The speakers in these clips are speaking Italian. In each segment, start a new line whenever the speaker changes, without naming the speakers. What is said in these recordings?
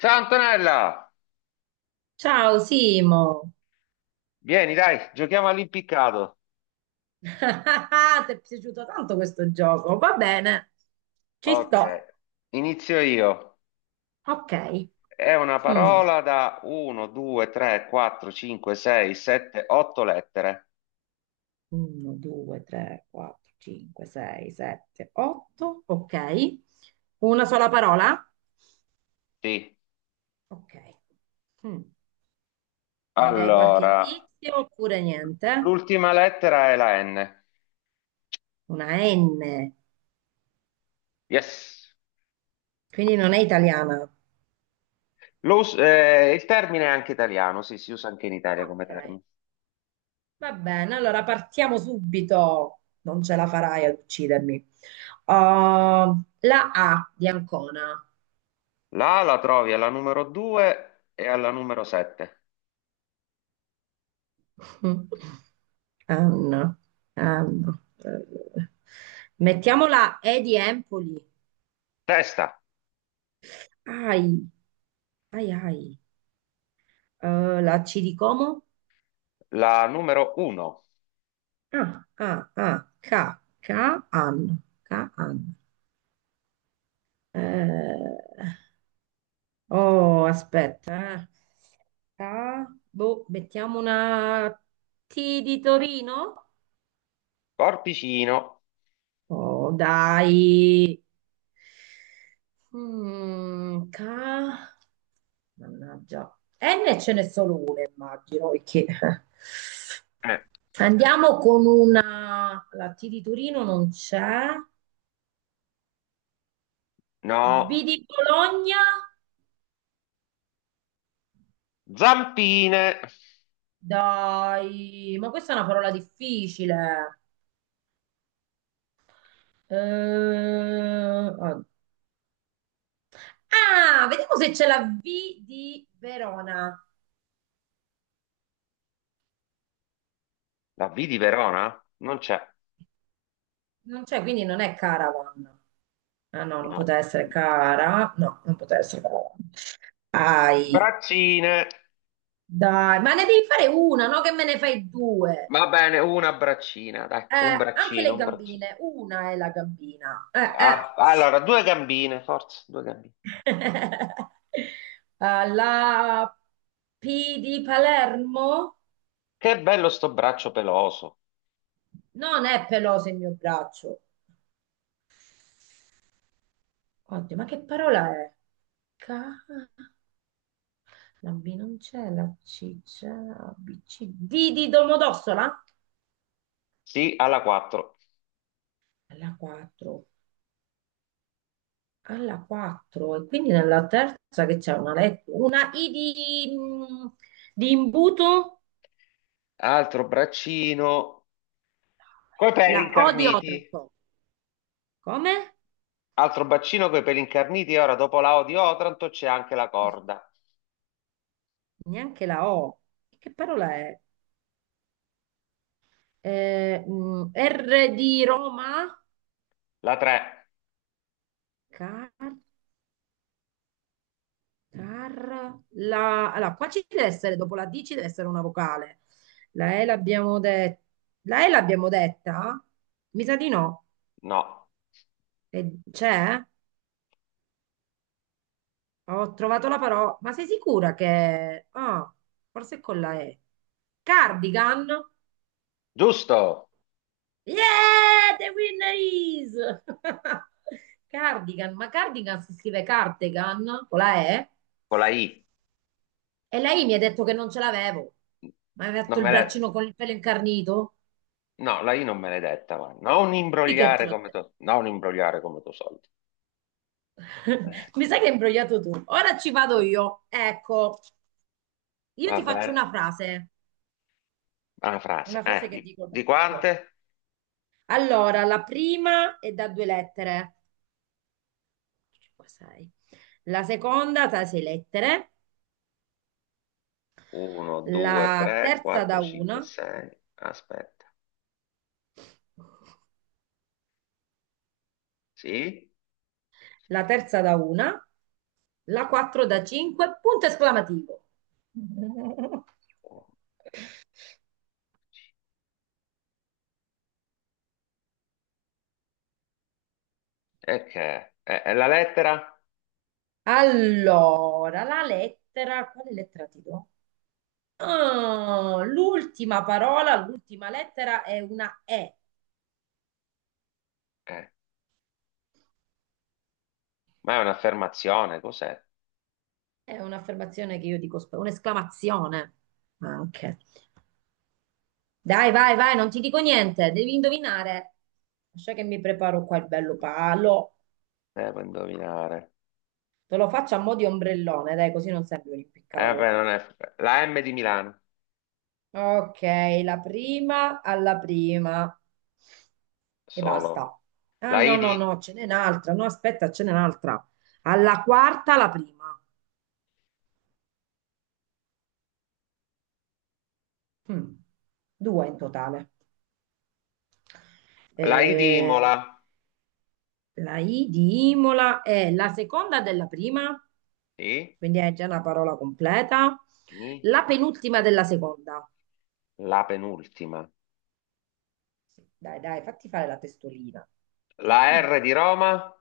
Ciao Antonella,
Ciao Simo,
vieni dai, giochiamo all'impiccato.
ti è piaciuto tanto questo gioco? Va bene, ci
Ok,
sto.
inizio io.
Ok.
È una
Mm.
parola da 1, 2, 3, 4, 5, 6, 7, 8 lettere.
1, 2, 3, 4, 5, 6, 7, 8. Ok. Una sola parola?
Sì.
Ok. Mm. Mi dai qualche
Allora,
indizio oppure niente?
l'ultima lettera è la N.
Una N,
Yes.
quindi non è italiana.
Il termine è anche italiano, sì, si usa anche in Italia come
Ok.
termine.
Va bene, allora partiamo subito. Non ce la farai ad uccidermi. Uh, la A di Ancona.
La A la trovi alla numero 2 e alla numero 7.
Anna, Anna. Mettiamo la E di Empoli.
Testa,
Ai, ai, ai. La C di Como.
la numero 1.
Ah, ah, ah. K, K, Anna. K, Anna. Oh, aspetta, eh. Ah, boh, mettiamo una T di Torino?
Corpicino.
Oh, dai. Mm, ca- Mannaggia. N ce n'è solo una, immagino, perché...
Eh,
Andiamo con una... La T di Torino non c'è. B
no.
di Bologna?
Zampine,
Dai, ma questa è una parola difficile. Eh, Ah, vediamo se c'è la V di Verona.
la V di Verona? Non c'è,
Non c'è, quindi non è Caravan. Ah no, non
no.
poteva essere Cara. No, non poteva essere Caravan. Ai,
Braccine,
dai, ma ne devi fare una, no? Che me ne fai due.
va bene, una braccina, dai, un
Anche
braccino,
le
un braccino.
gambine. Una è la gambina. Eh.
Ah, allora, due gambine, forza, due gambine.
Ah, la P di Palermo?
Che bello sto braccio peloso.
Non è peloso il mio braccio. Oddio, ma che parola è? Ca... La B non c'è, la C c'è, la B, C, D di Domodossola?
Sì, alla 4.
Alla 4, alla 4. E quindi nella terza che c'è una lettera, una I di, di imbuto,
Altro braccino, coi peli
la O di
incarniti.
Otranto. Come?
Altro braccino coi peli incarniti. E ora, dopo la O di Otranto, c'è anche la corda.
Neanche la O. Che parola è? R di Roma?
La 3,
Car allora, qua ci deve essere, dopo la D ci deve essere una vocale. La E l'abbiamo detta. La E l'abbiamo detta? Mi sa di no.
no.
E c'è? Ho trovato la parola. Ma sei sicura che... Ah, forse è con la E. Cardigan?
Giusto,
Yeah, the winner is! Cardigan, ma cardigan si scrive cardigan con la E?
con la I.
E lei mi ha detto che non ce l'avevo. Ma aveva
Non
fatto il
me la...
braccino con il pelo incarnito?
No, la I non maledetta, ma
Sì che te l'ho
non imbrogliare come tuo soldi. Eh,
Mi sa che hai imbrogliato tu. Ora ci vado
eh,
io. Ecco, io
Va
ti faccio
bene, una frase.
una frase che dico
Di
tutto.
quante?
Allora, la prima è da due lettere, 5, 6. La seconda da sei lettere,
1, 2,
la
3,
terza da
4,
una,
5, 6. Aspetta, sì?
la terza da una, la quattro da cinque, punto esclamativo.
E che? È la lettera?
Allora, la lettera, quale lettera ti do? Oh, l'ultima parola, l'ultima lettera è una E.
Eh, ma è un'affermazione, cos'è?
È un'affermazione che io dico, un'esclamazione anche. Dai, vai, vai, non ti dico niente, devi indovinare. Lascia che mi preparo qua il bello palo.
Devo indovinare.
Te lo faccio a mo' di ombrellone, dai, così non serve un
Beh,
impiccato.
non è... La M di Milano,
Ok, la prima alla prima. E basta.
solo.
Ah,
La
no,
I
no, no,
di,
ce n'è un'altra. No, aspetta, ce n'è un'altra. Alla quarta la prima. Mm, due in totale.
la I di Imola,
Eh, la I di Imola è la seconda della prima,
sì?
quindi è già una parola completa.
Mi?
La penultima della seconda.
La penultima.
Dai, dai, fatti fare la testolina.
La
Mm.
R di Roma?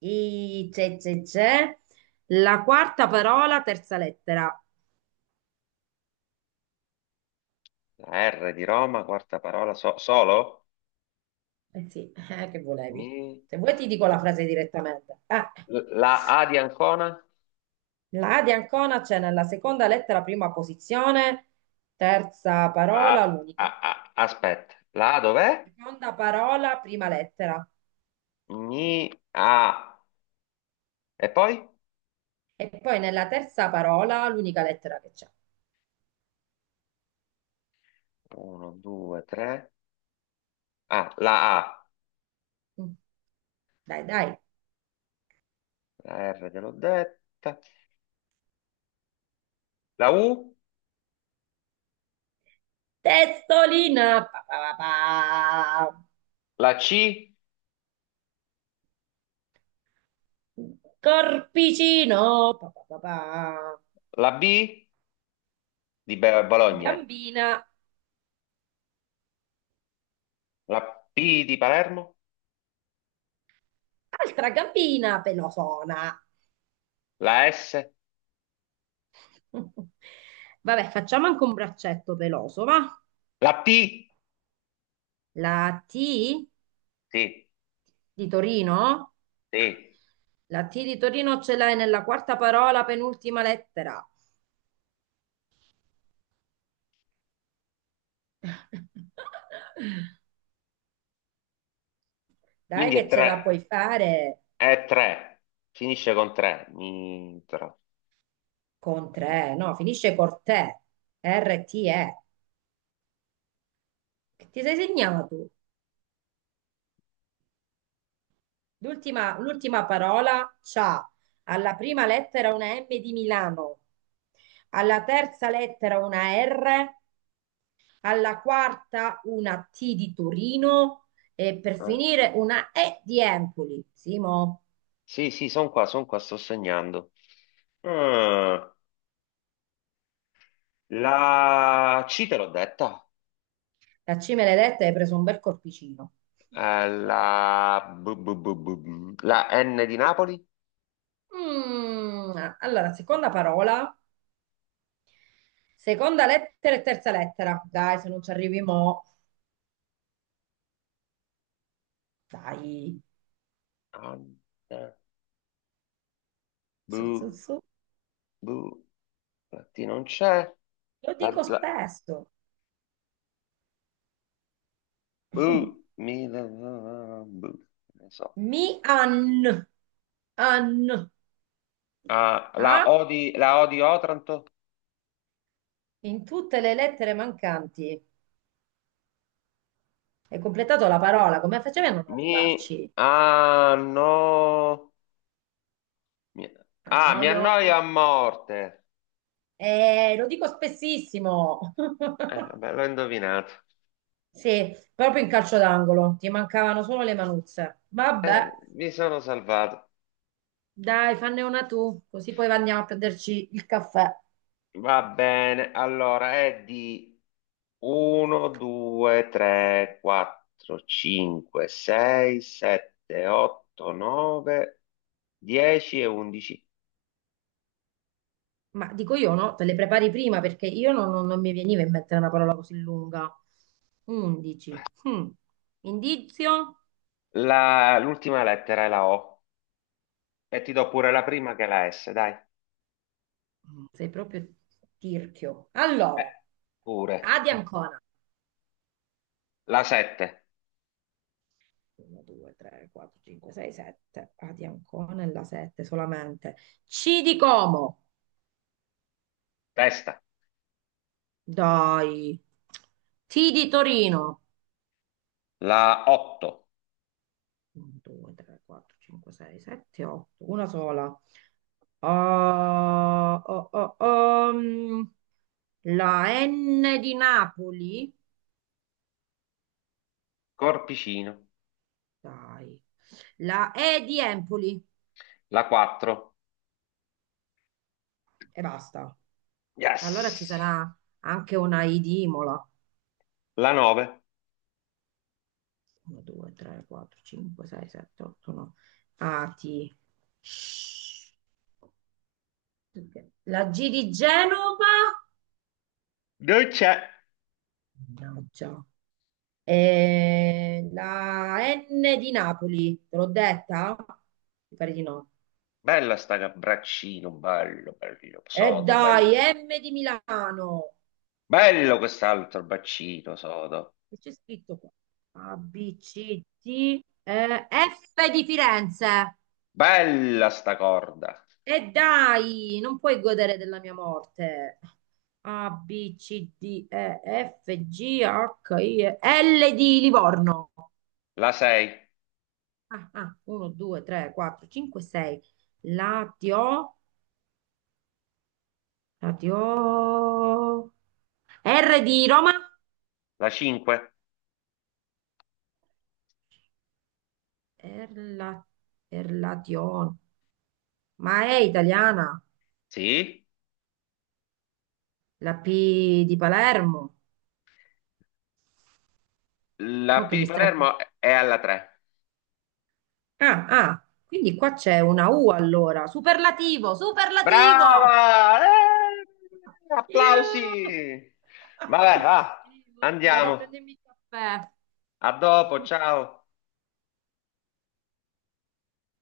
I c'è, c'è, c'è. La quarta parola, terza lettera.
La R di Roma, quarta parola, solo?
Eh sì, che volevi?
Mi-
Se vuoi ti dico la frase direttamente.
La A di Ancona?
La A di Ancona c'è nella seconda lettera, prima posizione, terza parola, l'unica.
Aspetta, la A dov'è?
Seconda parola, prima lettera.
Mi, A. E poi?
E poi nella terza parola l'unica lettera che c'è.
Uno, due, tre. Ah, la A.
Mm. Dai, dai.
La R te l'ho detta. La U?
Testolina, pa, pa, pa, pa.
La C?
Corpicino, pa, pa, pa, pa.
La B di Bologna?
Gambina,
La P di Palermo?
altra gambina pelosona.
La S?
Vabbè, facciamo anche un braccetto peloso, va?
La P?
La T
Sì,
di Torino?
sì.
La T di Torino ce l'hai nella quarta parola, penultima lettera. Dai
Quindi è
che ce la puoi
tre.
fare
È tre. Finisce con tre. Mi, tro.
con tre, no, finisce con te, R-T-E. Che ti sei segnato? L'ultima parola c'ha alla prima lettera una M di Milano, alla terza lettera una R, alla quarta una T di Torino e per
Ah,
finire una E di Empoli. Simo,
sì, sì, sono qua, sto segnando. Ah, la C te l'ho detta.
la C me l'hai detta e hai preso un bel corpicino.
La N di Napoli.
Mm, allora, seconda parola seconda lettera e terza lettera. Dai, se non ci arrivi mo, dai.
An- eh,
Su, su,
bu-
su.
bu- La T non c'è.
Lo
La,
dico
la-
spesso.
bu- mi- la- la- la- bu- Non so.
Mi an. An.
Ah,
A
La O di Otranto.
in tutte le lettere mancanti. Hai completato la parola. Come facevi a non arrivarci?
Ah, no. Mi- mi
Annoio.
annoia a morte.
Lo dico spessissimo.
Vabbè, l'ho indovinato.
Sì, proprio in calcio d'angolo. Ti mancavano solo le manuzze. Vabbè,
Mi sono salvato.
dai, fanne una tu, così poi andiamo a prenderci il caffè.
Va bene, allora è di 1, 2, 3, 4, 5, 6, 7, 8, 9, 10 e 11.
Ma dico io no, te le prepari prima perché io non mi veniva in mente una parola così lunga. 11. Mm. Indizio?
L'ultima lettera è la O e ti do pure la prima che è la S, dai.
Sei proprio tirchio.
Eh,
Allora,
Pure.
A di Ancona.
La 7,
1, 2, 3, 4, 5, 6, 7. A di Ancona e la 7 solamente. C di Como.
testa.
Dai. T di Torino.
La 8,
1, 2, 3, 4, 5, 6, 7, 8. Una sola. Oh, oh, oh, oh. Mm. La N di Napoli?
corpicino.
Dai. La E di Empoli
La 4,
e basta. Allora ci
yes.
sarà anche una I di Imola.
La 9,
1, 2, 3, 4, 5, 6, 7, 8, 9. A, T. Shh. La G di Genova?
non c'è.
Mannaggia. E la N di Napoli, te l'ho detta? Mi pare di no.
Bella sta braccino, bello, bello,
E
sodo,
dai,
bello.
M di Milano.
Bello quest'altro braccino, sodo.
Che c'è scritto qua? A, B, C, D, F di Firenze.
Bella sta corda.
E dai, non puoi godere della mia morte. A, B, C, D, E, F, G, H, I, E, L di Livorno.
La 6,
Ah, ah, 1, 2, 3, 4, 5, 6. Latio, Latio. R di Roma?
la 5,
Erla, Erlation. Ma è italiana?
sì.
La P di Palermo?
La
Mo
P
che
di
mi stai qui.
Palermo è alla 3.
Ah, ah, quindi qua c'è una U allora. Superlativo, superlativo!
Brava!
Iuh!
Applausi! Vabbè, va,
Sì, vado a
andiamo.
prendermi il caffè.
A dopo, ciao.